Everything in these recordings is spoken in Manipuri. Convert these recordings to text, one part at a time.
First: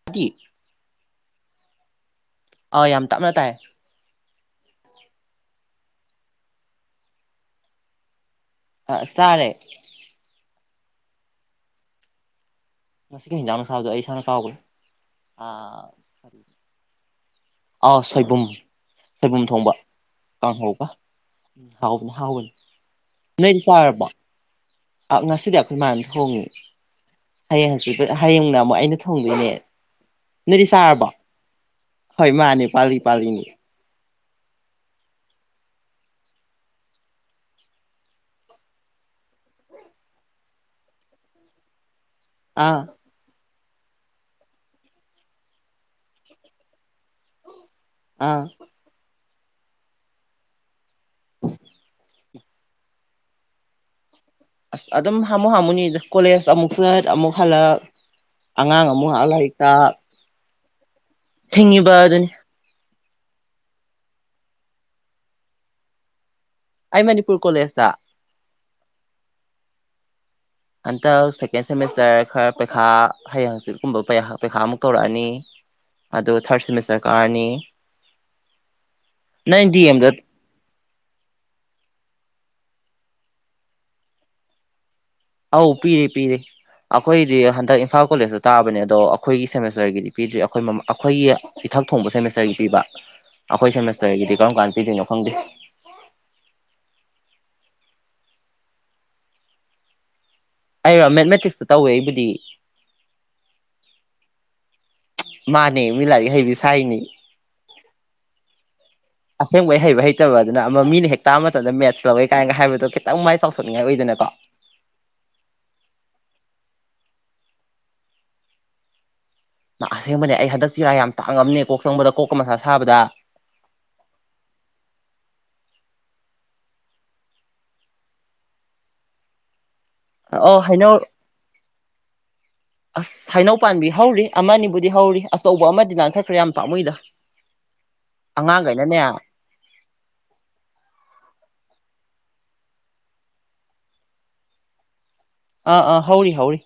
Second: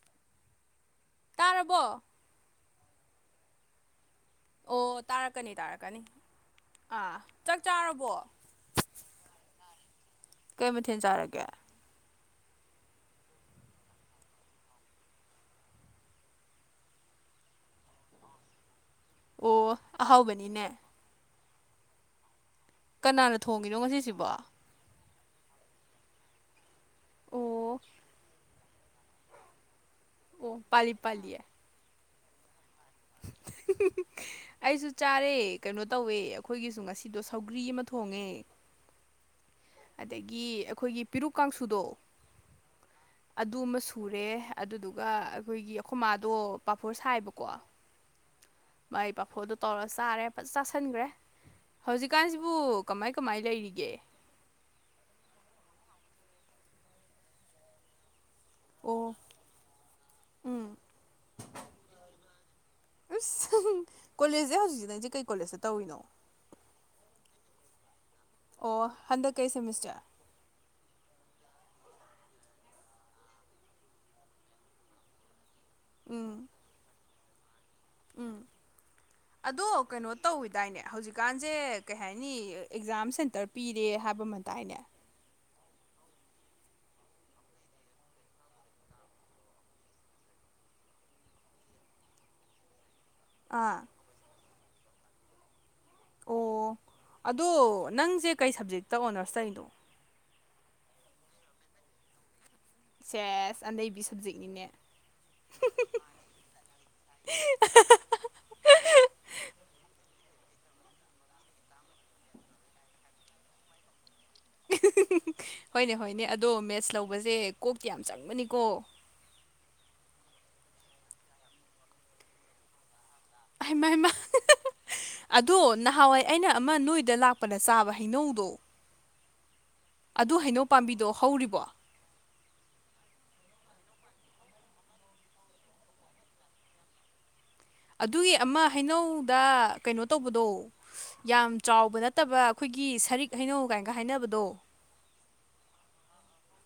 [unintelligible] ꯇꯥꯔꯕꯣ ꯑꯧ ꯌꯥꯝ ꯇꯞꯅ ꯇꯥꯏ ꯑꯣ ꯇꯥꯔꯛꯀꯅꯤ ꯇꯥꯔꯛꯀꯅꯤ ꯑꯥ ꯆꯥꯛ ꯆꯥꯔꯕꯣ ꯫ ꯆꯥꯔꯦ ꯀꯩ ꯃꯊꯦꯜ ꯆꯥꯔꯒꯦ ꯉꯁꯤꯒꯤ ꯍꯤꯟꯖꯥꯡ ꯆꯥꯕꯗꯣ ꯑꯩ ꯏꯁꯥꯅ ꯀꯥꯎꯒꯔꯦ ꯑꯥꯎ ꯁꯣꯏꯕꯨꯝ ꯁꯣꯏꯕꯨꯝ ꯊꯣꯡꯕ ꯑꯣ ꯑꯍꯥꯎꯕꯅꯤꯅꯦ ꯀꯥꯡꯍꯥꯎꯒ ꯍꯥꯎꯕꯅꯤ ꯍꯥꯎꯕꯅꯤ ꯀꯅꯥꯅ ꯊꯣꯡꯉꯤꯅꯣ ꯉꯁꯤꯁꯤꯕꯣ ꯑꯥ ꯉꯁꯤꯗꯤ ꯑꯩꯈꯣꯏ ꯃꯥꯅ ꯊꯣꯡꯉꯦ ꯍꯌꯦꯡ ꯑꯣ ꯍꯪꯆꯤꯠ ꯍꯥꯌꯦꯡꯅ ꯑꯃꯨꯛ ꯑꯩꯅ ꯊꯣꯡꯗꯣꯏꯅꯦ ꯑꯣ ꯅꯣꯏꯗꯤ ꯄꯥꯜꯂꯤ ꯆꯥꯔꯕꯣ ꯄꯥꯜꯂꯤꯌꯦ ꯍꯣꯏ ꯃꯥꯅꯦ ꯄꯥꯜꯂꯤ ꯄꯥꯜꯂꯤꯅꯤ ꯑꯩꯁꯨ ꯆꯥꯔꯦ ꯀꯩꯅꯣ ꯇꯧꯋꯦ ꯑꯩꯈꯣꯏꯒꯤꯁꯨ ꯉꯁꯤꯗꯣ ꯁꯧꯒ꯭ꯔꯤ ꯑꯃ ꯊꯣꯡꯉꯦ ꯑꯗꯒꯤ ꯑꯩꯈꯣꯏꯒꯤ ꯄꯤꯔꯨꯛ ꯀꯥꯡꯁꯨꯗꯣ ꯑꯥ ꯑꯗꯨꯝꯃ ꯁꯨꯔꯦ ꯑꯗꯨꯗꯨꯒ ꯑꯩꯈꯣꯏꯒꯤ ꯑꯩꯈꯣꯏꯃꯥꯗꯣ ꯄꯥꯐꯣꯔ ꯁꯥꯏꯕꯀꯣ ꯑꯥ ꯃꯥꯏ ꯄꯥꯐꯣꯔꯗꯣ ꯇꯧꯔꯒ ꯆꯥꯔꯦ ꯐꯖ ꯆꯥꯁꯟꯒꯔꯦ ꯍꯧꯖꯤꯛ ꯀꯥꯟꯁꯤꯕꯨ ꯀꯃꯥꯏ ꯀꯃꯥꯏ ꯂꯩꯔꯤꯒꯦ ꯑꯁ ꯑꯗꯨꯝ ꯍꯥꯝꯃꯨ ꯍꯥꯝꯃꯨꯅꯤꯗ ꯀꯣꯂꯦꯖ ꯑꯃꯨꯛ ꯆꯠ ꯑꯃꯨꯛ ꯍꯜꯂꯛ ꯑꯉꯥꯡ ꯑꯃꯨꯛ ꯑꯣ ꯉꯍꯛ ꯂꯥꯏꯔꯤꯛꯇꯥꯛ ꯎꯝ ꯍꯤꯡꯉꯤꯕꯗꯨꯅꯤ ꯏꯁꯁ ꯀꯣꯂꯦꯖꯁꯦ ꯍꯧꯖꯤꯛꯁꯤ ꯅꯪꯁꯤ ꯀꯩ ꯀꯣꯂꯦꯖꯇ ꯇꯧꯔꯤꯅꯣ ꯑꯩ ꯃꯅꯤꯄꯨꯔ ꯀꯣꯂꯦꯖꯇꯥ ꯑꯣ ꯍꯟꯗꯛ ꯀꯩ ꯁꯦꯃꯤꯁꯇꯔ ꯍꯟꯇꯛ ꯁꯦꯀꯦꯟ ꯁꯦꯃꯤꯁꯇꯔ ꯈꯔ ꯄꯩꯈꯥ ꯍꯌꯦꯡ ꯍꯪꯆꯤꯠꯀꯨꯝꯕ ꯄꯩꯈꯥ ꯑꯃꯨꯛ ꯇꯧꯔꯛꯑꯅꯤ ꯑꯗꯨ ꯎꯝ ꯊꯥꯔꯠ ꯁꯦꯃꯤꯁꯇꯔ ꯀꯥꯔꯅꯤ ꯎꯝ ꯑꯗꯣ ꯅꯪ ꯗꯤ ꯀꯩꯅꯣ ꯑꯦꯝꯗ ꯇꯧꯋꯤꯗꯥꯏꯅꯦ ꯍꯧꯖꯤꯛ ꯀꯥꯟꯖꯦ ꯀꯩ ꯍꯥꯏꯅꯤ ꯑꯦꯛꯖꯥꯝ ꯁꯦꯟꯇꯔ ꯄꯤꯔꯦ ꯍꯥꯏꯕ ꯑꯃꯇꯥꯏꯅꯦ ꯑꯥꯎ ꯄꯤꯔꯦ ꯄꯤꯔꯦ ꯑꯩꯈꯣꯏꯗꯤ ꯍꯟꯗꯛ ꯏꯝꯐꯥꯜ ꯀꯣꯂꯦꯖꯇ ꯇꯥꯕꯅꯦ ꯑꯗꯣ ꯑꯩꯈꯣꯏꯒꯤ ꯁꯦꯃꯤꯁꯇꯔꯒꯤꯗꯤ ꯄꯤꯗ꯭ꯔꯤ ꯑꯩꯈꯣꯏ ꯑꯩꯈꯣꯏꯒꯤ ꯏꯊꯛ ꯊꯣꯡꯕ ꯁꯦꯃꯤꯁꯇꯔꯒꯤ ꯄꯤꯕ ꯑꯩꯈꯣꯏ ꯑꯥ ꯁꯦꯃꯤꯁꯇꯔꯒꯤꯗꯤ ꯀꯔꯝ ꯀꯥꯟꯗ ꯄꯤꯗꯣꯏꯅꯣ ꯈꯪꯗꯦ ꯑꯣ ꯑꯗꯣ ꯅꯪꯁꯦ ꯀꯩ ꯁꯞꯖꯦꯛꯇ ꯑꯣꯅꯔꯁꯇꯧꯔꯤꯅꯣ ꯑꯩꯔꯣ ꯃꯦꯠꯃꯦꯇꯤꯛꯁꯇ ꯇꯧꯋꯦ ꯑꯩꯕꯨꯗꯤ ꯁꯦꯁ ꯑꯅꯩꯕꯤ ꯁꯕꯖꯦꯛꯅꯤꯅꯦ ꯃꯥꯅꯦ ꯃꯤ ꯂꯥꯏꯔꯤꯛꯍꯩꯕꯤ ꯁꯥꯏꯅꯤ ꯑꯁꯦꯡꯕꯩ ꯍꯩꯕ ꯍꯩꯇꯕ ꯑꯗꯨꯅ ꯑꯃ ꯃꯤꯅ ꯍꯦꯛ ꯇꯥꯕ ꯃꯇꯝꯗ ꯃꯦꯠꯁ ꯂꯧꯋꯦ ꯀꯥꯏꯅꯒ ꯍꯥꯏꯕꯗꯣ ꯈꯤꯇꯪ ꯃꯥꯏ ꯆꯥꯎꯊꯣꯛꯅꯤꯡꯉꯥꯏ ꯑꯣꯏꯗꯅꯀꯣ ꯍꯣꯏꯅꯦ ꯍꯣꯏꯅꯦ ꯑꯗꯣ ꯃꯦꯠꯁ ꯂꯧꯕꯁꯦ ꯀꯣꯛꯇꯤ ꯌꯥꯝ ꯆꯪꯕꯅꯤꯀꯣ ꯑꯁꯦꯡꯕꯅꯦ ꯑꯩ ꯍꯟꯗꯛ ꯆꯤꯔꯥꯏ ꯌꯥꯝ ꯇꯥꯡꯉꯝꯅꯦ ꯀꯣꯛ ꯆꯪꯕꯗ ꯀꯣꯛꯀ ꯃꯊꯥ ꯁꯥꯕꯗ ꯍꯩꯃ ꯍꯩꯃ ꯑꯗꯣ ꯅꯍꯥꯟꯋꯥꯏ ꯑꯩꯅ ꯑꯃ ꯅꯣꯏꯗ ꯂꯥꯛꯄꯗ ꯆꯥꯕ ꯍꯩꯅꯧꯗꯣ ꯑꯗꯨ ꯍꯩꯅꯧ ꯄꯥꯝꯕꯤꯗꯣ ꯍꯧꯔꯤꯕꯣ ꯑꯁ ꯍꯩꯅꯧ ꯄꯥꯟꯕꯤ ꯍꯧꯔꯤ ꯑꯃꯅꯤꯕꯨꯗꯤ ꯍꯧꯔꯤ ꯑꯆꯧꯕ ꯑꯃꯗꯤ ꯌꯟꯊꯠꯈ꯭ꯔꯦ ꯌꯥꯝ ꯄꯥꯝꯃꯨꯏꯗ ꯑꯗꯨꯒꯤ ꯑꯃ ꯑꯉꯥꯡꯈꯩꯅꯅꯦ ꯑꯥ ꯍꯩꯅꯧꯗ ꯀꯩꯅꯣ ꯇꯧꯕꯗꯣ ꯌꯥꯝ ꯆꯥꯎꯕ ꯅꯠꯇꯕ ꯑꯩꯈꯣꯏꯒꯤ ꯁꯔꯤꯛ ꯍꯩꯅꯧ ꯒꯥꯏꯅꯒ ꯍꯥꯏꯅꯕꯗꯣ ꯑꯥ ꯑꯥ ꯍꯧꯔꯤ ꯍꯧꯔꯤ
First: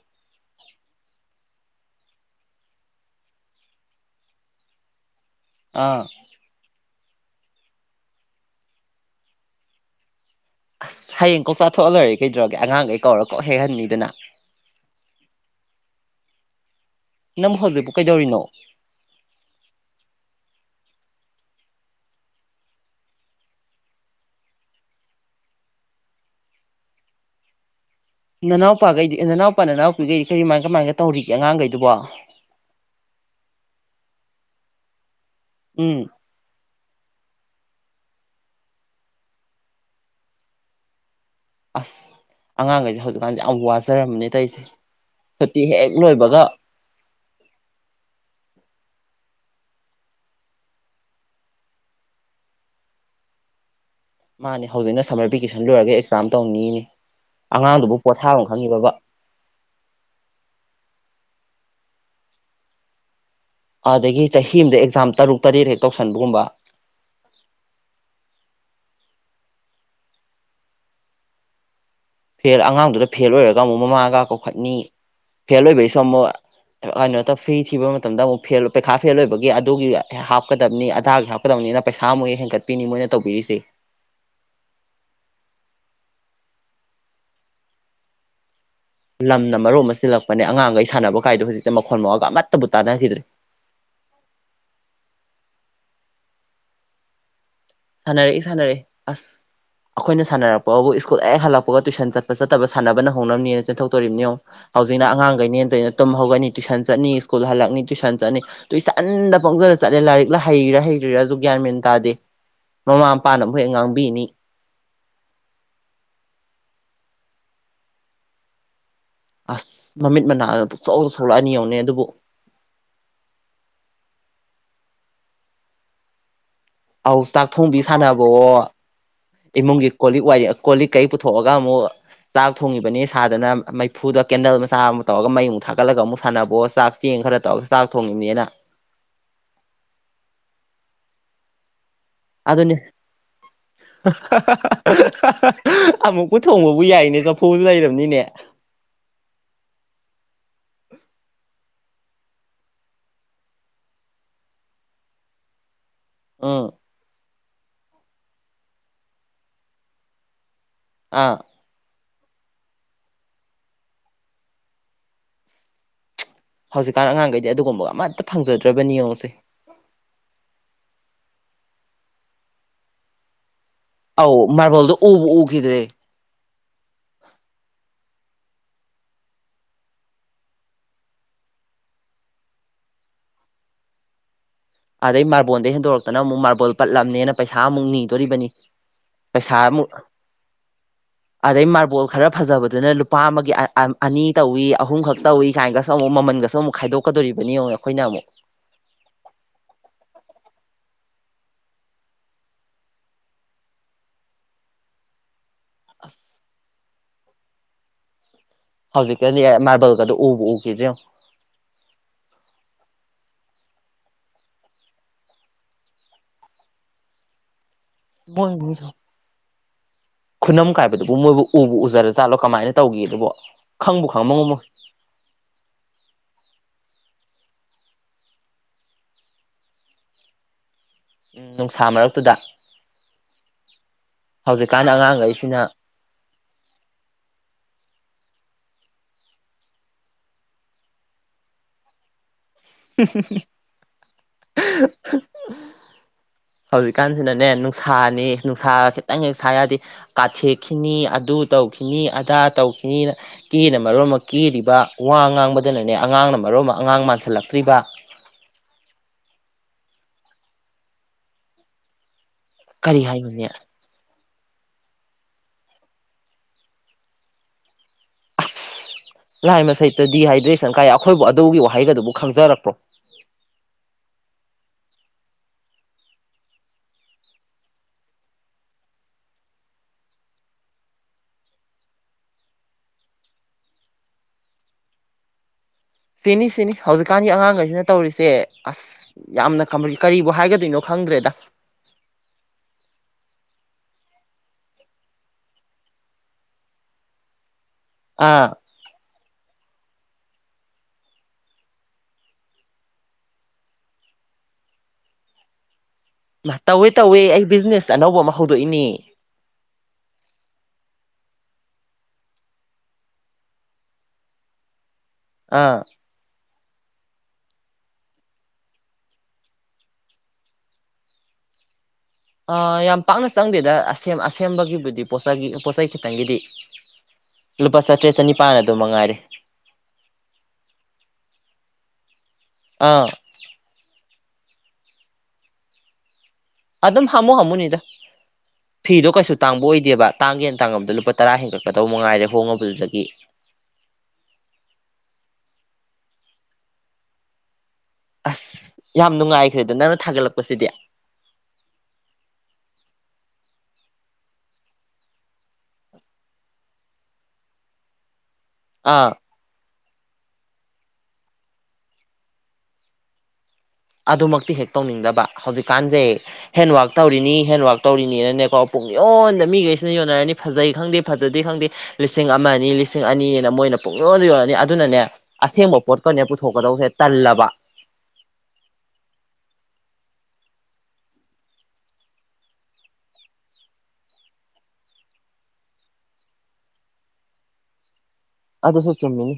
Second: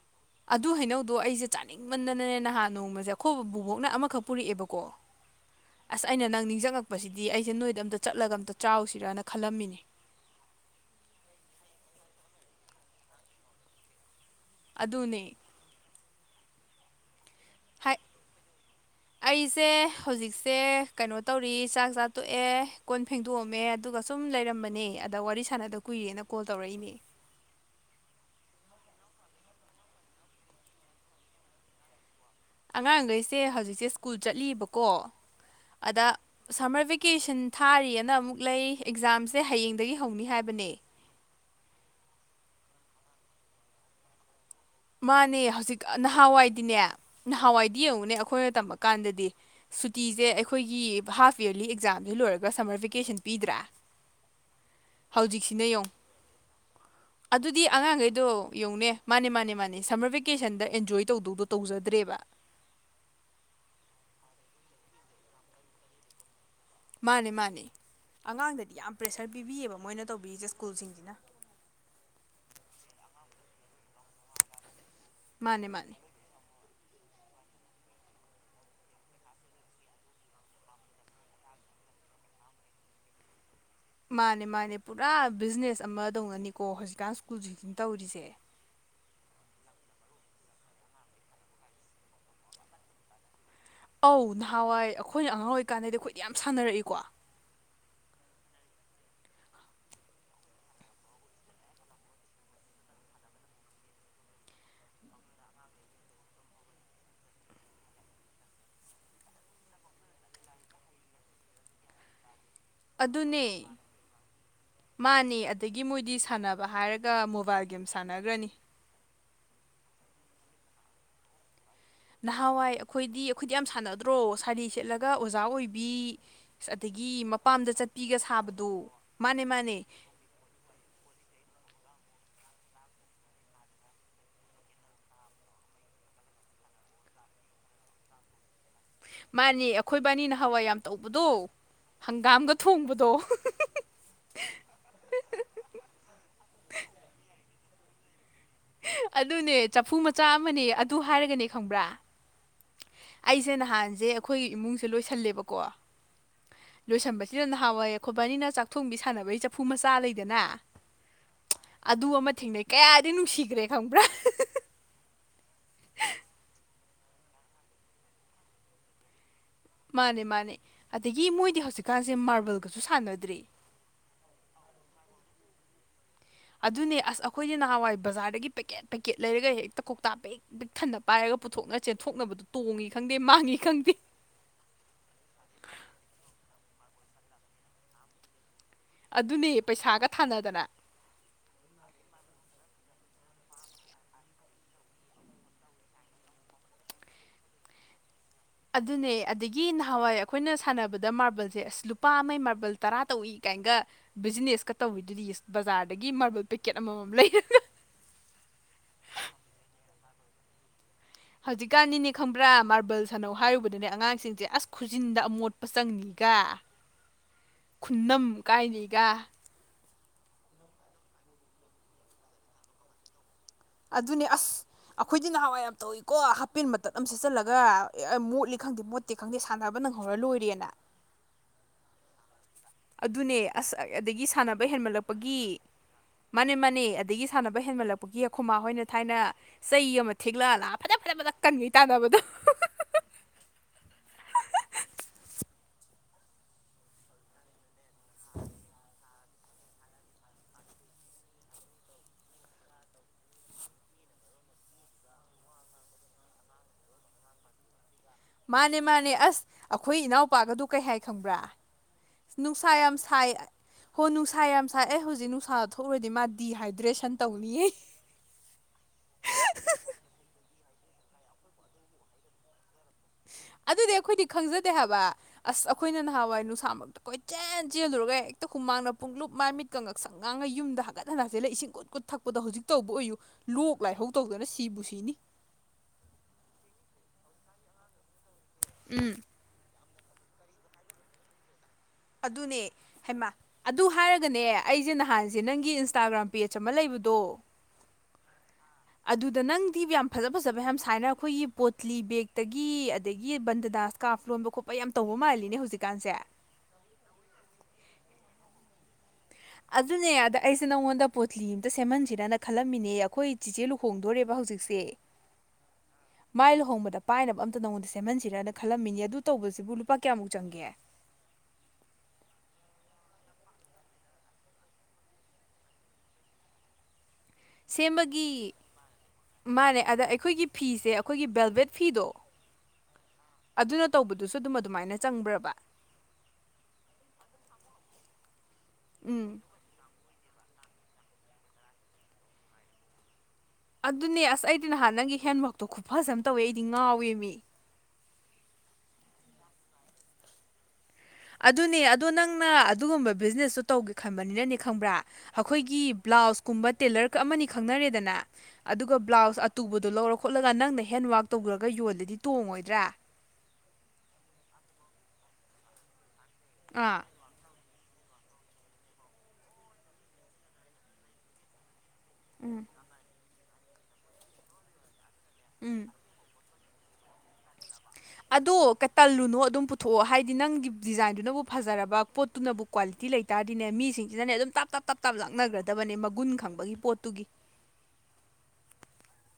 ꯑꯗꯨ ꯍꯩꯅꯧꯗꯣ ꯑꯩꯁꯦ ꯆꯥꯅꯤꯡꯃꯟꯗꯅꯅꯦ ꯅꯍꯥꯟ ꯅꯣꯡꯃꯁꯦ ꯑꯩꯈꯣꯏ ꯕꯨꯕꯣꯛꯅ ꯑꯃꯈꯛ ꯄꯨꯔꯛꯑꯦꯕꯀꯣ [unintelligible] ꯑꯁ ꯑꯩꯅ ꯅꯪ ꯅꯤꯡꯖꯤꯡꯉꯛꯄꯁꯤꯗꯤ ꯑꯩꯁꯦ ꯅꯣꯏꯗ ꯑꯝꯇ ꯆꯠꯂꯒ ꯑꯝꯇ ꯆꯥꯎꯁꯤꯔꯥꯅ ꯈꯜꯂꯝꯃꯤꯅꯤ ꯑꯁ ꯍꯌꯦꯡ ꯀꯣꯛ ꯆꯥꯊꯣꯛꯑ ꯂꯣꯏꯔꯦ ꯀꯩꯗꯧꯔꯒꯦ ꯑꯉꯥꯡꯈꯩ ꯀꯧꯔ ꯀꯣꯛ ꯍꯦꯛꯍꯟꯅꯤꯗꯅ ꯑꯗꯨꯅꯦ ꯅꯪ ꯍꯧꯖꯤꯛꯄꯨ ꯍꯥꯏ ꯀꯩꯗꯧꯔꯤꯅꯣ ꯑꯩꯁꯦ ꯍꯧꯖꯤꯛꯁꯦ ꯀꯩꯅꯣ ꯇꯧꯔꯤ ꯆꯥꯛ ꯆꯥ ꯇꯣꯛꯑꯦ ꯀꯣꯟ ꯐꯦꯡꯗꯣꯛꯑꯝꯃꯦ ꯑꯗꯨꯒ ꯁꯨꯝ ꯂꯩꯔꯝꯕꯅꯦ ꯑꯗ ꯋꯥꯔꯤ ꯁꯥꯟꯅꯗ ꯀꯨꯏꯔꯦꯅ ꯀꯣꯜ ꯇꯧꯔꯛꯏꯅꯦ ꯅꯅꯥꯎꯄꯥꯒꯩꯗꯤ ꯑꯦ ꯅꯅꯥꯎꯄꯥ ꯅꯅꯥꯎꯄꯤꯒꯩꯗꯤ ꯀꯔꯤꯃꯥꯏ ꯀꯃꯥꯏꯅ ꯇꯧꯔꯤꯒꯦ ꯑꯉꯥꯡꯉꯩꯗꯨꯕꯣ ꯑꯉꯥꯡꯒꯩꯁꯦ ꯍꯧꯖꯤꯛꯁꯦ ꯁ꯭ꯀꯨꯜ ꯆꯠꯂꯤꯕꯀꯣ ꯎꯝ ꯑꯗ ꯁꯝꯃꯔ ꯚꯦꯀꯦꯁꯟ ꯊꯥꯔꯤꯌꯦꯅ ꯑꯃꯨꯛ ꯂꯩ ꯑꯦꯛꯖꯥꯝꯁꯦ ꯍꯌꯦꯡꯗꯒꯤ ꯍꯧꯅꯤ ꯍꯥꯏꯕꯅꯦ ꯑꯁ ꯑꯉꯥꯡꯈꯩꯁꯦ ꯍꯧꯖꯤꯛꯀꯥꯟꯁꯦ ꯌꯥꯝ ꯋꯥꯖꯔꯕꯅꯦ ꯇꯧꯔꯤꯁꯦ ꯃꯥꯅꯦ ꯁꯨꯇꯤ ꯍꯧꯖꯤꯛ ꯍꯦꯛ ꯂꯣꯏꯕꯒ ꯅꯍꯥꯟꯋꯥꯏꯗꯤꯅꯦ ꯅꯍꯥꯟꯋꯥꯏꯗꯤ ꯌꯦꯡꯉꯨꯅꯦ ꯑꯩꯈꯣꯏꯅ ꯇꯝꯃꯀꯥꯟꯗꯗꯤ ꯁꯨꯇꯤꯁꯦ ꯑꯩꯈꯣꯏꯒꯤ ꯍꯥꯐ ꯌꯔꯂꯤ ꯑꯦꯛꯖꯥꯝꯁꯦ ꯂꯣꯏꯔꯒ ꯁꯝꯃꯔ ꯚꯦꯀꯦꯁꯟ ꯄꯤꯗ꯭ꯔꯥ ꯃꯥꯅꯦ ꯍꯧꯖꯤꯛꯅ ꯁꯝꯃꯔ ꯍꯧꯖꯤꯛꯁꯤꯅ ꯚꯦꯀꯦꯁꯟ ꯌꯦꯡꯉꯨ ꯂꯣꯏꯔꯒ ꯑꯦꯛꯖꯥꯝ ꯇꯧꯅꯤꯅꯦ ꯑꯗꯨꯗꯤ ꯑꯉꯥꯡꯗꯨꯕꯨ ꯄꯣꯊꯥꯐꯝ ꯑꯉꯥꯡꯈꯩꯗꯣ ꯈꯪꯉꯤꯕꯕꯥ ꯌꯦꯡꯉꯨꯅꯦ ꯃꯥꯅꯦ ꯃꯥꯅꯦ ꯃꯥꯅꯦ ꯁꯝꯃꯔ ꯕꯦꯀꯦꯁꯟꯗ ꯑꯦꯟꯖꯣꯏ ꯇꯧꯗꯧꯗꯣ ꯇꯧꯖꯗ꯭ꯔꯦꯕ ꯑꯗꯒꯤ ꯆꯍꯤ ꯑꯃꯗ ꯑꯦꯛꯖꯥꯝ ꯇꯔꯨꯛ ꯇꯔꯦꯠ ꯍꯦꯛ ꯇꯧꯁꯟꯕꯒꯨꯝꯕ ꯃꯥꯅꯦ ꯃꯥꯅꯦ ꯑꯉꯥꯡꯗꯗꯤ ꯌꯥꯝ ꯄ꯭ꯔꯦꯁꯔ ꯄꯤꯕꯤꯌꯦꯕ ꯃꯣꯏꯅ ꯇꯧꯕꯤꯔꯤꯁꯦ ꯁ꯭ꯀꯨꯜꯁꯤꯡꯁꯤꯅ ꯐꯦꯜ ꯑꯉꯥꯡꯗꯨꯗ ꯐꯦꯜ ꯑꯣꯏꯔꯒ ꯑꯃꯨꯛ ꯃꯃꯥꯒ ꯀꯧꯈꯠꯅꯤ ꯐꯦꯜ ꯃꯥꯅꯦ ꯃꯥꯅꯦ ꯑꯣꯏꯕꯩꯁꯨ ꯑꯃꯨꯛ ꯀꯩꯅꯣꯇ ꯐ꯭ꯔꯤ ꯊꯤꯕ ꯃꯇꯝꯗ ꯑꯃꯨꯛ ꯐꯦꯜ ꯄꯩꯈꯥ ꯐꯦꯜ ꯑꯣꯏꯕꯒꯤ ꯑꯗꯨꯒꯤ ꯍꯥꯞꯀꯗꯕꯅꯤ ꯑꯙꯥꯒꯤ ꯍꯥꯞ ꯀꯗꯧꯅꯤꯅ ꯄꯩꯁꯥ ꯑꯃꯨꯛ ꯍꯦꯟꯒꯠꯄꯤꯅꯤ ꯃꯣꯏꯅ ꯇꯧꯕꯤꯔꯤꯁꯦ ꯃꯥꯅꯦ ꯃꯥꯅꯦ ꯄꯨꯔꯥ ꯕꯤꯖꯤꯅꯦꯁ ꯑꯃ ꯇꯧꯅꯅꯤꯀꯣ ꯍꯧꯖꯤꯛꯀꯥꯟ ꯁ꯭ꯀꯨꯜꯁꯤꯡꯁꯤ ꯇꯧꯔꯤꯁꯦ ꯂꯝꯅ ꯃꯔꯣꯝ ꯑꯃ ꯆꯤꯜꯂꯛꯄꯅꯦ ꯑꯉꯥꯡꯒꯩ ꯁꯥꯟꯅꯕ ꯀꯥꯏꯗꯣ ꯍꯧꯖꯤꯛꯇꯤ ꯃꯈꯣꯟ ꯃꯥꯎꯋꯥꯒ ꯑꯃꯠꯇꯕꯨ ꯇꯥꯟꯅꯈꯤꯗ꯭ꯔꯦ ꯑꯧ ꯅꯍꯥꯟꯋꯥꯏ ꯑꯩꯈꯣꯏꯅ ꯑꯉꯥꯡ ꯑꯣꯏꯔꯤ ꯀꯥꯟꯗꯗꯤ ꯑꯩꯈꯣꯏ ꯌꯥꯝ ꯁꯥꯟꯅꯔꯛꯏꯀꯣ ꯁꯥꯟꯅꯔꯛꯢ ꯁꯥꯟꯅꯔꯛꯢ ꯑꯁ ꯑꯩꯈꯣꯏꯅ ꯁꯥꯟꯅꯔꯄꯕꯨ ꯁ꯭ꯀꯨꯜ ꯌꯦꯛ ꯍꯜꯂꯛꯄꯒ ꯇꯨꯏꯁꯟ ꯆꯠꯄ ꯆꯠꯇꯕ ꯁꯥꯟꯅꯕꯅ ꯅꯪꯍꯧꯅꯕꯅꯦꯅ ꯆꯦꯟꯊꯣꯛꯇꯧꯔꯤꯅꯦ ꯌꯣ ꯍꯧꯖꯤꯛꯅ ꯑꯉꯥꯡꯈꯩꯅꯦꯅ ꯇꯨꯝ ꯍꯧꯒꯠꯅꯤ ꯇꯨꯏꯁꯟ ꯆꯠꯅꯤ ꯁ꯭ꯀꯨꯜ ꯍꯜꯂꯛꯅꯤ ꯇꯨꯏꯁꯟ ꯆꯠꯅꯤ ꯇꯨ ꯏꯁꯆꯟꯗ ꯄꯣꯡꯖꯠ ꯆꯠꯂꯦ ꯂꯥꯏꯔꯤꯛ ꯂ ꯍꯩꯔꯥ ꯍꯩꯇ꯭ꯔꯤꯔꯁꯨ ꯒ꯭ꯌꯥꯟ ꯃꯦꯟ ꯇꯥꯗꯦ ꯃꯃꯥ ꯃꯄꯥꯅ ꯑꯃꯨꯛ ꯑꯗꯨꯅꯦ ꯍꯦꯛ ꯉꯥꯡꯕꯤꯅꯤ ꯃꯥꯅꯦ ꯑꯗꯒꯤ ꯃꯣꯏꯗꯤ ꯁꯥꯟꯅꯕ ꯍꯥꯏꯔꯒ ꯃꯣꯕꯥꯏꯜ ꯒꯦꯝ ꯁꯥꯟꯅꯈ꯭ꯔꯅꯤ ꯑꯁ ꯃꯃꯤꯠ ꯃꯅꯥꯗ ꯄꯨꯡꯁꯣꯛꯇ ꯁꯣꯛꯂꯛꯑꯅꯤ ꯉꯦꯡꯉꯨꯅꯦ ꯑꯗꯨꯕꯨ ꯅꯍꯥꯟꯋꯥꯏ ꯑꯩꯈꯣꯏꯗꯤ ꯑꯩꯈꯣꯏꯗꯤ ꯌꯥꯝ ꯁꯥꯟꯅꯗ꯭ꯔꯣ ꯁꯥꯔꯤ ꯁꯦꯠꯂꯒ ꯑꯣꯖꯥ ꯑꯣꯏꯕꯤ ꯑꯗꯒꯤ ꯑꯧ ꯆꯥꯛ ꯃꯄꯥꯝꯗ ꯊꯣꯡꯕꯤ ꯆꯠꯄꯤꯒ ꯁꯥꯕꯗꯣ ꯃꯥꯅꯦ ꯃꯥꯅꯦ ꯋꯥ ꯀꯣꯜ ꯂꯤꯛ ꯀꯩ ꯄꯨꯊꯣꯛꯑꯒ ꯑꯃꯨꯛ ꯆꯥꯛ ꯊꯣꯡꯉꯤꯕꯅꯤ ꯁꯥꯗꯅ ꯃꯩꯐꯨꯗ ꯀꯦꯟꯗꯜ ꯃꯆꯥ ꯑꯃ ꯇꯧꯔꯒ ꯃꯩꯃꯨꯛ ꯊꯥꯒꯠꯂꯒ ꯑꯃꯨꯛ ꯁꯥꯟꯅꯕꯣ ꯆꯥꯛ ꯆꯦꯡ ꯈꯔ ꯇꯧꯗꯅ ꯆꯥꯛ ꯊꯣꯡꯉꯤꯅꯤꯅ ꯃꯥꯅꯦ ꯑꯩꯈꯣꯏ ꯏꯕꯥꯅꯤꯅ ꯅꯍꯥꯜꯋꯥꯏ ꯌꯥꯝ ꯇꯧꯕꯗꯣ ꯍꯪꯒꯥꯝꯒ ꯊꯣꯡꯕꯗꯣ ꯑꯃꯨꯛꯀ ꯊꯣꯡꯕꯕꯨ ꯌꯥꯏꯅꯦ ꯆꯐꯨꯁꯨ ꯂꯩꯔꯝꯅꯤꯅꯦ ꯑꯗꯨꯅꯦ ꯆꯐꯨ ꯃꯆꯥ ꯑꯃꯅꯦ ꯑꯗꯨ ꯍꯥꯏꯔꯒꯅꯦ ꯈꯪꯕ꯭ꯔꯥ ꯑꯩꯁꯦ ꯅꯍꯥꯟꯁꯦ ꯑꯩꯈꯣꯏꯁꯦ ꯏꯃꯨꯡꯁꯦ ꯂꯣꯏꯁꯜꯂꯦꯕꯀꯣ ꯑꯥ ꯂꯣꯏꯁꯟꯕꯁꯤꯗ ꯅꯍꯥꯎꯋꯥꯏꯌꯦ ꯑꯩꯣꯏꯕꯥꯅꯤꯅ ꯆꯥꯛ ꯊꯣꯡꯕꯤ ꯁꯥꯟꯅꯕꯩ ꯆꯐꯨ ꯃꯆꯥ ꯂꯩꯗꯅ ꯑꯥ ꯑꯗꯨ ꯑꯃ ꯊꯦꯡꯅꯩ ꯀꯌꯥꯗꯤ ꯅꯨꯡꯁꯤꯈ꯭ꯔꯦ ꯈꯪꯕ꯭ꯔꯥ ꯍꯧꯖꯤꯛꯀꯥꯟ ꯑꯉꯥꯡꯈꯩꯗꯤ ꯑꯗꯨꯒꯨꯝꯕꯒ ꯑꯃꯠꯇ ꯐꯪꯖꯗ꯭ꯔꯕꯅꯤ ꯌꯦꯡꯉꯨꯁꯦ ꯃꯥꯅꯦ ꯃꯥꯅꯦ ꯑꯗꯒꯤ ꯃꯣꯏꯗꯤ ꯍꯧꯖꯤꯛꯀꯥꯟꯁꯦ ꯃꯥꯔꯕꯜꯒꯁꯨ ꯁꯥꯟꯅꯗ꯭ꯔꯤ ꯑꯧ ꯃꯥꯔꯕꯜꯗꯣ ꯎꯕꯨ ꯎꯈꯤꯗ꯭ꯔꯦ ꯑꯗꯨꯅꯦ ꯑꯁ ꯑꯩꯈꯣꯏꯗꯤ ꯅꯍꯥꯟꯋꯥꯏ ꯕꯖꯥꯔꯗꯒꯤ ꯄꯦꯀꯦꯠ ꯄꯦꯀꯦꯠ ꯂꯩꯔꯒ ꯍꯦꯛꯇ ꯀꯧꯇꯥ ꯄꯦꯛ ꯍꯦꯛ ꯄꯤꯛ ꯊꯟꯅ ꯄꯥꯏꯔꯒ ꯄꯨꯊꯣꯛ ꯆꯦꯟꯊꯣꯛꯅꯕꯗꯣ ꯇꯣꯡꯉꯤ ꯈꯪꯗꯦ ꯃꯥꯡꯏ ꯈꯪꯗꯦ ꯑꯗꯩ ꯃꯥꯔꯕꯣꯜꯗꯩ ꯍꯦꯟꯗꯣꯔꯛꯇꯅ ꯑꯃꯨꯛ ꯃꯥꯔꯕꯣꯜ ꯄꯠꯂꯝꯅꯦꯅ ꯄꯩꯁꯥ ꯑꯃꯨꯛ ꯅꯤꯗꯣꯔꯤꯕꯅꯤ ꯑꯗꯨꯅꯦ ꯄꯩꯁꯥ ꯑꯃꯨꯛ ꯄꯩꯁꯥꯒ ꯊꯥꯅꯗꯅ ꯑꯗꯩ ꯃꯥꯔꯕꯣꯜ ꯈꯔ ꯐꯖꯕꯗꯨꯅ ꯂꯨꯄꯥ ꯑꯃꯒꯤ ꯑꯅꯤ ꯇꯧꯏꯤ ꯑꯍꯨꯝ ꯈꯛ ꯇꯧꯏꯤ ꯀꯥꯏꯅꯒ ꯑꯃꯨꯛ ꯃꯃꯟꯒꯁꯨ ꯑꯃꯨꯛ ꯈꯥꯏꯗꯣꯛꯀꯗꯣꯔꯤꯕꯅꯤ ꯑꯃꯉ ꯑꯩꯈꯣꯏꯅ ꯑꯃꯨꯛ ꯑꯗꯨꯅꯦ ꯑꯗꯒꯤ ꯅꯍꯥꯟꯋꯥꯏ ꯑꯩꯈꯣꯏꯅ ꯁꯥꯟꯅꯕꯗ ꯃꯥꯔꯕꯜꯁꯦ ꯑꯁ ꯂꯨꯄꯥ ꯑꯃꯒꯤ ꯃꯥꯔꯕꯜ ꯇꯔꯥ ꯇꯧꯏ ꯀꯥꯏꯅꯒ ꯕꯤꯖꯤꯅꯦꯁꯀ ꯇꯧꯋꯤꯗꯨꯗꯤ ꯕꯖꯥꯔꯗꯒꯤ ꯃꯥꯔꯕꯜ ꯄꯦꯀꯦꯠ ꯑꯃꯃꯝ ꯂꯩ ꯍꯧꯖꯤꯛꯀꯗꯤ ꯃꯥꯔꯕꯜꯒꯗꯣ ꯎꯕ ꯎꯈꯤꯗ꯭ꯔꯦ ꯍꯧꯖꯤꯛꯀꯥꯟꯗꯤꯅꯦ ꯈꯪꯕ꯭ꯔꯥ ꯃꯥꯔꯕꯜ ꯁꯅꯧ ꯍꯥꯏꯔꯨꯕꯗꯨꯅꯦ ꯑꯉꯥꯡꯁꯤꯡꯁꯦ ꯑꯁ ꯈꯨꯖꯤꯟꯗ ꯑꯃꯣꯠꯄ ꯆꯪꯉꯤꯒ [inaudible] ꯈꯨꯅꯝ ꯃꯣꯏ ꯃꯤꯗꯣ ꯀꯥꯏꯔꯤꯒ ꯈꯨꯅꯝ ꯀꯥꯏꯕꯗꯨꯕꯨ ꯃꯣꯏꯕꯨ ꯎꯕꯨ ꯎꯖꯔ ꯆꯥꯠꯂꯣ ꯀꯃꯥꯏꯅ ꯇꯧꯒ ꯑꯗꯨꯕꯨꯣ ꯑꯗꯨꯅꯦ ꯑꯁ ꯑꯩꯈꯣꯏꯗꯤ ꯅꯍꯥꯟꯋꯥꯏ ꯌꯥꯝ ꯇꯧꯏꯀꯣ ꯍꯥꯞꯄꯦꯟ ꯃꯇꯠ ꯑꯃ ꯁꯦꯠꯆꯜꯂꯒ ꯑ ꯃꯣꯠꯂꯤ ꯈꯪꯗꯦ ꯃꯣꯠ ꯇꯦ ꯈꯪꯗꯦ ꯁꯥꯟꯅꯕ ꯅꯪꯍꯧꯔ ꯂꯣꯏꯔꯦꯅ ꯎꯝ ꯅꯨꯡꯁꯥ ꯃꯔꯛꯇꯨꯗ ꯑꯗꯨꯅꯦ ꯑꯁ ꯑꯗꯒꯤ ꯁꯥꯟꯅꯕ ꯍꯧꯖꯤꯛꯀꯥꯟ ꯍꯦꯟꯃꯟꯂꯛꯄꯒꯤ ꯑꯉꯥꯡꯈꯩꯁꯤꯅ ꯃꯥꯅꯦ ꯃꯥꯅꯦ ꯑꯗꯒꯤ ꯁꯥꯟꯅꯕ ꯍꯦꯟꯃꯟꯂꯛꯄꯒꯤ ꯑꯈꯨꯃꯥ ꯍꯣꯏꯅ ꯊꯥꯏꯅ ꯆꯩ ꯑꯃ ꯊꯦꯛꯂꯛꯑ ꯂꯥꯛ ꯐꯗꯠ ꯐꯗꯠ ꯐꯗꯠ ꯀꯟꯒꯩ ꯇꯥꯟꯅꯕꯗꯣ ‌ [unintelligible] ꯍꯧꯖꯤꯛꯀꯥꯟꯁꯤꯅꯅꯦ ꯅꯨꯡꯁꯥꯅꯤ ꯅꯨꯡꯁꯥ ꯈꯤꯇꯪ ꯍꯦꯛ ꯁꯥ ꯌꯥꯗꯦ ꯀꯥꯊꯦꯛꯈꯤꯅꯤ ꯑꯗꯨ ꯇꯧꯈꯤꯅꯤ ꯑꯗꯥ ꯇꯧꯈꯤꯅꯤꯅ ꯀꯦꯅ ꯃꯔꯣꯟ ꯃ ꯀꯤꯔꯤꯕ ꯋꯥ ꯉꯥꯡꯕꯗꯅꯅꯦ ꯑꯉꯥꯡꯅ ꯃꯔꯣꯟꯃ ꯑꯉꯥꯡ ꯃꯥꯟꯁꯤꯜꯂꯛꯇ꯭ꯔꯤꯕ ꯃꯥꯅꯦ ꯃꯥꯅꯦ ꯑꯁ ꯑꯈꯣꯏ ꯏꯅꯥꯎꯄꯥꯒꯗꯣ ꯀꯩ ꯍꯥꯏ ꯈꯪꯕ꯭ꯔꯥ ꯅꯨꯡꯁꯥ ꯌꯥꯝ ꯀꯔꯤ ꯁꯥꯏ ꯍꯥꯏꯅꯣꯅꯦ ꯍꯣ ꯅꯨꯡꯁꯥ ꯌꯥꯝ ꯁꯥꯏ ꯑꯩ ꯍꯧꯖꯤꯛ ꯅꯨꯡꯁꯥꯗ ꯊꯣꯛꯎꯔꯗꯤ ꯃꯥ ꯗꯤꯍꯥꯏꯗ꯭ꯔꯦꯁꯟ ꯇꯧꯅꯤꯌꯦ ꯑꯁ ꯂꯥꯏꯃ ꯁꯩꯇ ꯗꯤꯍꯥꯏꯗ꯭ꯔꯦꯁꯟ ꯀꯥꯏ ꯑꯩꯈꯣꯏꯕꯨ ꯑꯗꯨꯒꯤ ꯋꯥꯍꯩꯒꯗꯨꯕꯨ ꯈꯪꯖꯔꯛꯄ꯭ꯔꯣ ꯑꯗꯨꯗꯤ ꯑꯩꯈꯣꯏꯗꯤ ꯈꯪꯖꯗꯦ ꯍꯥꯏꯕ ꯑꯁ ꯑꯩꯈꯣꯏꯅ ꯅꯍꯥꯟꯋꯥꯏ ꯅꯨꯡꯁꯥꯃꯛ ꯀꯣꯏꯆꯦꯟ ꯆꯦꯜꯂꯨꯔꯒ ꯍꯦꯛꯇ ꯍꯨꯃꯥꯡꯅ ꯄꯨꯡꯂꯨꯞ ꯃꯥꯏ ꯃꯤꯠꯀ‌ ꯉꯥꯡꯁꯛ ꯉꯥꯡꯒꯩ ꯌꯨꯝꯗ ꯍꯟꯒꯠ ꯍꯟꯗ ꯆ‌ꯦꯜꯂꯛꯑ ꯏꯁꯤꯡ ꯀꯨꯠ ꯀꯨꯠ ꯀꯨꯠ ꯊꯛꯄꯗꯣ ꯍꯧꯖꯤꯛ ꯇꯧꯕ ꯑꯣꯏꯌꯨ ꯂꯣꯛ ꯂꯥꯏꯍꯧ ꯇꯧꯗꯅ ꯁꯤꯕꯨ ꯁꯤꯅꯤ ꯁꯤꯅꯤ ꯁꯤꯅꯤ ꯍꯧꯖꯤꯛꯀꯥꯟꯒꯤ ꯑꯉꯥꯡꯒꯩꯖꯤꯅ ꯇꯧꯔꯤꯁꯦ ꯎꯝ ꯑꯁ ꯌꯥꯝꯅ ꯀꯔꯤꯕꯨ ꯍꯥꯏꯒꯗꯨꯏꯅꯣ ꯈꯪꯗ꯭ꯔꯦꯗ ꯑꯗꯨꯅꯦ ꯍꯩꯃꯥ ꯑꯗꯨ ꯍꯥꯏꯔꯒꯅꯦ ꯑꯩꯁꯦ ꯅꯍꯥꯟꯁꯦ ꯅꯪꯒꯤ ꯏꯟꯁꯇꯥꯒ꯭ꯔꯥꯝ ꯄꯦꯖ ꯑꯃ ꯂꯩꯕꯗꯣ ꯑꯥ ꯑꯗꯨꯗ ꯅꯪꯗꯤ ꯌꯥꯝ ꯐꯖ ꯐꯖꯕ ꯌꯥꯝ ꯁꯥꯏꯅ ꯑꯩꯈꯣꯏꯒꯤ ꯄꯣꯠꯂꯤ ꯕꯦꯛꯇꯒꯤ ꯑꯗꯒꯤ ꯕꯟꯗꯗꯥꯁ ꯀꯥꯞ ꯂꯣꯟꯕ ꯈꯣꯠꯄ ꯌꯥꯝ ꯇꯧꯕ ꯃꯥꯜꯂꯤꯅꯦ ꯍꯧꯖꯤꯛꯀꯥꯟꯁꯦ ꯃꯥ ꯇꯧꯋꯦ ꯇꯧꯋꯦ ꯑꯩ ꯕꯤꯖꯤꯅꯦꯁ ꯑꯅꯧꯕ ꯑꯃ ꯍꯧꯗꯣꯛꯏꯅꯦ ꯑꯗꯨꯅꯦ ꯑꯗ ꯑꯩꯁꯦ ꯅꯪꯉꯣꯟꯗ ꯄꯣꯠꯂꯤ ꯑꯃꯇ ꯁꯦꯝꯍꯟꯁꯤꯔꯅ ꯈꯜꯂꯝꯃꯤꯅꯦ ꯑꯈꯣꯏ ꯆꯤꯆꯦ ꯂꯨ ꯍꯣꯡꯗꯣꯔꯦꯕ ꯍꯧꯖꯤꯛꯁꯦ ꯑꯥ ꯃꯥꯏ ꯂꯨꯍꯣꯡꯕꯗ ꯄꯥꯏꯅꯕ ꯑꯝꯇ ꯅꯉꯣꯟꯗ ꯁꯦꯝꯍꯟꯁꯤꯔꯅ ꯈꯜꯂꯝꯃꯤꯅꯤ ꯑꯗꯨ ꯇꯧꯕꯁꯤꯕꯨ ꯂꯨꯄꯥ ꯀꯌꯥꯃꯨꯛ ꯆꯪꯒꯦ ꯑꯥ ꯌꯥꯝ ꯄꯥꯛꯅ ꯆꯪꯗꯦꯗ ꯑꯁꯦꯝ ꯑꯁꯦꯝꯕꯒꯤꯕꯨꯗꯤ ꯄꯣꯠ ꯆꯪ ꯄꯣꯠꯆꯩ ꯈꯤꯇꯪꯒꯤꯗꯤ [unintelligible] ꯁꯦꯝꯕꯒꯤ ꯆꯅꯤꯄꯥꯟ ꯑꯗꯨꯝ ꯃꯉꯥꯏꯔꯦ ꯃꯥꯅꯦ ꯑꯗ ꯑꯩꯈꯣꯏꯒꯤ ꯐꯤꯁꯦ ꯑꯩꯈꯣꯏꯒꯤ ꯕꯦꯜꯕꯦꯠ ꯐꯤꯗꯣ ꯑꯥ ꯑꯗꯨꯅ ꯇꯧꯕꯗꯨꯁꯨ ꯑꯗꯨꯝ ꯑꯗꯨꯃꯥꯏꯅ ꯆꯪꯕ꯭ꯔꯕ ꯑꯗꯨꯝ ꯍꯥꯝꯃꯨ ꯍꯥꯝꯃꯨꯅꯤꯗ ꯐꯤꯗꯣ ꯀꯩꯁꯨ ꯎꯝ ꯇꯥꯡꯕ ꯑꯣꯏꯗꯦꯕ ꯇꯥꯡꯒꯦꯅ ꯇꯥꯡꯉꯕꯗ ꯂꯨꯄꯥ ꯇꯔꯥ ꯍꯦꯟꯒꯠꯀꯗꯧꯕ ꯃꯉꯥꯏꯔꯦ ꯍꯣꯡꯉꯕꯗꯨꯗꯒꯤ ꯑꯗꯨꯅꯦ ꯑꯁ ꯑꯩꯗꯤ ꯅꯍꯥꯟ ꯅꯪꯒꯤ ꯍꯦꯟꯋꯥꯛꯇ‌ꯣ ꯈꯨꯐꯖ ꯃ‌ ꯇꯩꯏ ꯑꯩꯗꯤ ꯉꯥꯎꯏꯃ‌ꯦ ꯑꯁ ꯌꯥꯝ ꯅꯨꯡꯉꯥꯏꯒ꯭ꯔꯦꯗ ꯅꯪꯅ ꯊꯥꯒꯠꯂꯛꯄꯁꯤꯗꯤ ꯑꯗꯨꯅꯦ ꯑꯗꯣ ꯅꯪꯅ ꯑꯗꯨꯒꯨꯝꯕ ꯕꯤꯖꯤꯅꯦꯁꯇ‌ꯣ ꯇꯧꯒꯦ ꯈꯟꯕꯅꯤꯅꯅꯦ ꯈꯪꯕ꯭ꯔꯥ ꯑꯩꯈꯣꯏꯒꯤ ꯕ꯭ꯂꯥꯎꯁꯀꯨꯝꯕ ꯇꯦꯂꯔꯀ ꯑꯃꯅꯤ ꯈꯪꯅꯔꯦꯗꯅ ꯑꯗꯨꯒ ꯑꯥ ꯕ꯭ꯂꯥꯎꯁ ꯑꯇꯨꯕꯗꯣ ꯂꯧꯔ ꯈꯣꯠꯂꯒ ꯅꯪꯅ ꯍꯦꯟꯋꯥꯛ ꯇꯧꯔꯒ ꯌꯣꯜꯂꯗꯤ ꯇꯣꯡꯉꯣꯏꯗ꯭ꯔꯦ ꯑꯗꯨꯃꯛꯇꯤ ꯍꯦꯛ ꯇꯧꯅꯤꯡꯗꯕ ꯍꯧꯖꯤꯛꯀꯥꯟꯁꯦ ꯍꯦꯟꯋꯥꯛ ꯑꯥ ꯇꯧꯔꯤꯅꯤ ꯍꯦꯟꯋꯥꯛ ꯇꯧꯔꯤꯅꯦꯅꯅꯦ ꯀꯣ ꯄꯨꯡꯌꯣꯟꯗ ꯃꯤꯒꯩꯁꯤꯅ ꯌꯣꯟꯅꯔꯅꯤ ꯐꯖꯩ ꯈꯪꯗꯦ ꯐꯖꯗꯦ ꯈꯪꯗꯦ ꯂꯤꯁꯤꯡ ꯑꯃ ꯑꯅꯤ ꯂꯤꯁꯤꯡ ꯑꯅꯤꯅ ꯃꯣꯏꯅ ꯄꯨꯡꯌꯣꯟꯗ ꯌꯣꯟꯂꯅꯤ ꯑꯗꯨꯅꯅꯦ ꯑꯁꯦꯡꯕ ꯎꯝ ꯄꯣꯠꯀꯅꯦ ꯄꯨꯊꯣꯛꯀꯗꯧꯁꯦ ꯇꯜꯂꯕ ꯑꯗꯣ ꯇꯜꯂꯨꯅꯨ ꯑꯗꯨꯝ ꯄꯨꯊꯣꯛꯑꯣ ꯍꯥꯏꯗꯤ ꯅꯪꯒꯤ ꯗꯤꯖꯥꯏꯟꯗꯨꯅꯕꯨ ꯐꯖꯔꯕ ꯄꯣꯠꯇꯨꯅꯕꯨ ꯀ꯭ꯋꯥꯂꯤꯇꯤ ꯂꯩꯇꯥꯥꯔꯗꯤꯅꯦ ꯃꯤꯁꯤꯡꯁꯤꯅꯅꯦ ꯑꯗꯨꯝ ꯇꯞ ꯇꯞ ꯇꯞ ꯇꯥꯞ ꯂꯥꯛꯅꯈ꯭ꯔꯗꯕꯅꯦ ꯃꯒꯨꯟ ꯈꯪꯕꯒꯤ ꯄꯣꯠꯇꯨꯒꯤ ꯑꯗꯨꯁꯨ ꯆꯨꯝꯃꯤꯅꯤ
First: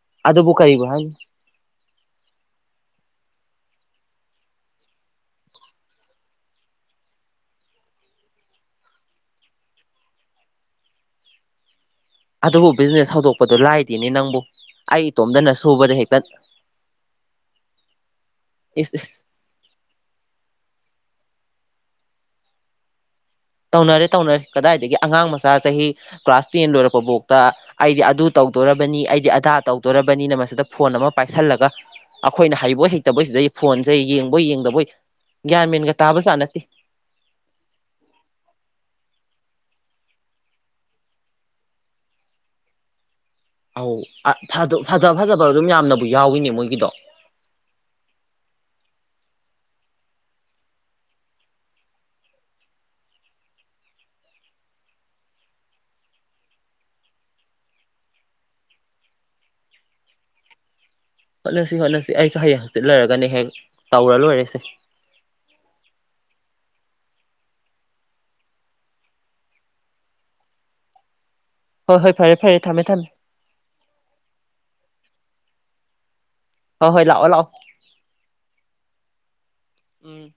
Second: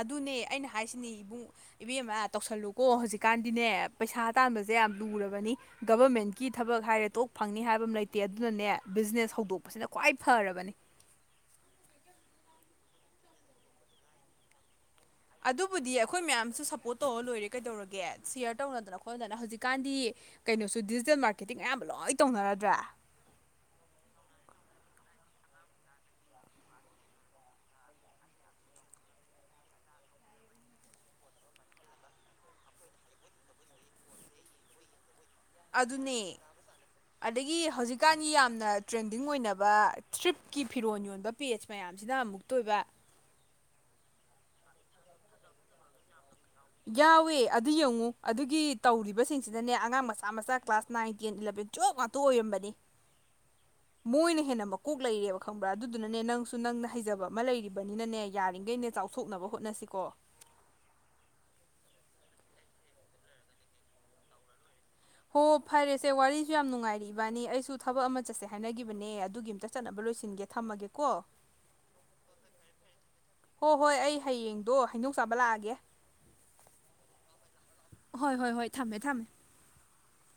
ꯑꯗꯨꯅꯦ ꯑꯗꯨꯕꯨ ꯑꯩꯅ ꯀꯔꯤꯕꯨ ꯍꯥꯏꯁꯤꯅꯤ ꯍꯥꯏꯅꯤ ꯏꯕꯨꯡ ꯏꯕꯦꯝꯃ ꯇꯧꯁꯜꯂꯨꯀꯣ ꯍꯧꯖꯤꯛꯀꯥꯟꯗꯤꯅꯦ ꯄꯩꯁꯥ ꯇꯥꯟꯕꯁꯦ ꯌꯥꯝ ꯂꯨꯔꯕꯅꯤ ꯒꯕꯔꯃꯦꯟꯀꯤ ꯊꯕꯛ ꯍꯥꯏꯔꯦ ꯇꯣꯛ ꯐꯪꯅꯤ ꯍꯥꯏꯕ ꯑꯃ ꯂꯩꯇꯦ ꯑꯗꯨꯅꯅꯦ ꯕꯤꯖꯤꯅꯦꯁ ꯍꯧꯗꯣꯛꯄꯁꯤꯅ ꯈ꯭ꯋꯥꯏ ꯐꯔꯕꯅꯤ ꯑꯗꯨꯕꯨ ꯕꯤꯖꯤꯅꯦꯁ ꯍꯧꯗꯣꯛꯄꯗꯨ ꯂꯥꯏꯗꯤꯦꯅꯦ ꯅꯪꯕꯨ ꯑꯩ ꯏꯇꯣꯝꯗꯅ ꯑꯗꯨꯕꯨꯗꯤ ꯁꯨꯕꯗ ꯍꯦꯛꯇ ꯑꯩꯈꯣꯏ ꯃꯌꯥꯝꯁꯨ ꯁꯞꯄꯣꯔꯠ ꯇꯧꯔ ꯂꯣꯏꯔꯦ ꯀꯩꯗꯧꯔꯒꯦ ꯁꯤꯌꯔ ꯏꯁ ꯇꯧꯅꯗꯅ ꯏꯁ ꯈꯣꯠꯅꯗꯅ ꯍꯧꯖꯤꯛ ꯀꯥꯟꯗꯤ ꯀꯩꯅꯣꯁꯨ ꯗꯤꯖꯤꯇꯦꯜ ꯃꯥꯔꯀꯦꯇꯤꯡ ꯑꯌꯥꯝꯕ ꯂꯣꯏ ꯇꯧꯅꯔꯗ꯭ꯔꯥ ꯇꯧꯅꯔꯦ ꯇꯧꯅꯔꯦ ꯀꯗꯥꯏꯗꯒꯤ ꯑꯉꯥꯡ ꯃꯆꯥ ꯆꯍꯤ ꯀ꯭ꯂꯥꯁ ꯇꯦꯟ ꯂꯣꯏꯔꯛꯄꯐꯥꯎꯇ ꯑꯩꯗꯤ ꯑꯗꯨ ꯇꯧꯗꯣꯔꯔꯕꯅꯤ ꯑꯩꯗꯤ ꯑꯗꯥ ꯇꯧꯗꯣꯔꯔꯕꯅꯤꯅ ꯃꯁꯤꯗ ꯐꯣꯟ ꯑꯃ ꯄꯥꯏꯁꯤꯜꯂꯒ ꯑꯩꯈꯣꯏꯅ ꯍꯩꯕꯣꯏ ꯍꯩꯇ ꯁꯤꯗꯩ ꯐꯣꯟꯁꯦ ꯌꯦꯡꯕꯣꯏ ꯌꯦꯡꯗꯕꯣꯏ ꯒ꯭ꯌꯥꯟ ꯃꯦꯟꯒ ꯑꯗꯨꯅꯦ ꯇꯥꯕꯖꯥꯠ ꯅꯠꯇꯦ ꯑꯗꯒꯤ ꯍꯧꯖꯤꯛꯀꯥꯟꯒꯤ ꯌꯥꯝꯅ ꯇ꯭ꯔꯦꯟꯗꯤꯡ ꯑꯣꯏꯅꯕ ꯊ꯭ꯔꯤꯞꯀꯤ ꯐꯤꯔꯣꯟ ꯌꯣꯟꯕ ꯄꯦꯖ ꯃꯌꯥꯝꯁꯤꯅ ꯑꯃꯨꯛꯇ ꯑꯣꯏꯕ ꯑꯧ ꯐꯖꯕ ꯐꯖꯕ ꯑꯗꯨꯝ ꯌꯥꯝꯌꯥꯝꯅꯕꯨ ꯌꯥꯎꯋꯤꯅꯦ ꯃꯣꯏ ꯌꯥꯋꯦ ꯑꯗꯨ ꯌꯦꯡꯉꯨ ꯑꯗꯨꯒꯤ ꯇꯧꯔꯤꯕꯁꯤꯡꯁꯤꯅꯅꯦ ꯑꯉꯥꯡ ꯃꯆꯥ ꯃꯆꯥ ꯀ꯭ꯂꯥꯁ ꯅꯥꯏꯟ ꯇꯦꯟ ꯏꯂꯕꯦꯟ ꯖꯞ ꯉꯥꯛꯇ ꯑꯣꯏꯔꯝꯕꯅꯤ ꯃꯣꯏꯅ ꯍꯦꯟꯅ ꯃꯀꯣꯛ ꯂꯩꯔꯦꯕ ꯈꯪꯕ꯭ꯔꯥ ꯑꯗꯨꯗꯨꯅꯅꯦ ꯅꯪꯁꯨ ꯅꯪꯅ ꯍꯩꯖꯕ ꯑꯃ ꯂꯩꯔꯤꯕꯅꯤꯅꯅꯦ ꯌꯥꯔꯤꯈꯩꯅꯦ ꯆꯥꯎ ꯊ ꯊꯣꯛꯅꯕ ꯍꯣꯠꯅꯁꯤꯀꯣ ꯍꯣꯠꯅꯁꯤ ꯍꯣꯠꯅꯁꯤ ꯑꯩꯁꯨ ꯍꯌꯦꯡ ꯍꯪꯆꯤꯠ ꯂꯩꯔꯒꯅꯦ ꯍꯦꯛ ꯇꯧꯔ ꯂꯣꯏꯔꯦꯁꯦ ꯍꯣ ꯐꯔꯦꯁꯦ ꯋꯥꯔꯤꯁꯨ ꯌꯥꯝ ꯅꯨꯡꯉꯥꯏꯔꯛ ꯏꯕꯥꯅꯤ ꯑꯩꯁꯨ ꯊꯕꯛ ꯑꯃ ꯆꯠꯁꯦ ꯍꯥꯏꯅꯒꯤꯈꯤꯕꯅꯦ ꯑꯗꯨꯒꯤ ꯑꯝꯇ ꯆꯠꯅꯕ ꯂꯣꯏꯁꯤꯟꯒꯦ ꯊꯝꯃꯒꯦꯀꯣ ꯍꯣꯏ ꯍꯣꯏ ꯐꯔꯦ ꯐꯔꯦ ꯊꯝꯃꯦ ꯊꯝꯃꯦ ꯍꯣ ꯍꯣꯏ ꯑꯩ ꯍꯌꯦꯡꯗꯣ ꯍꯩꯅꯣꯛ ꯆꯥꯕ ꯂꯥꯛꯑꯒꯦ ꯍꯣꯏ ꯍꯣꯏ ꯂꯥꯛꯑꯣ ꯂꯥꯛꯑꯣ ꯍꯣꯏ ꯍꯣꯏ ꯍꯣꯏ ꯊꯝꯃꯦ ꯊꯝꯃꯦ ꯎꯝ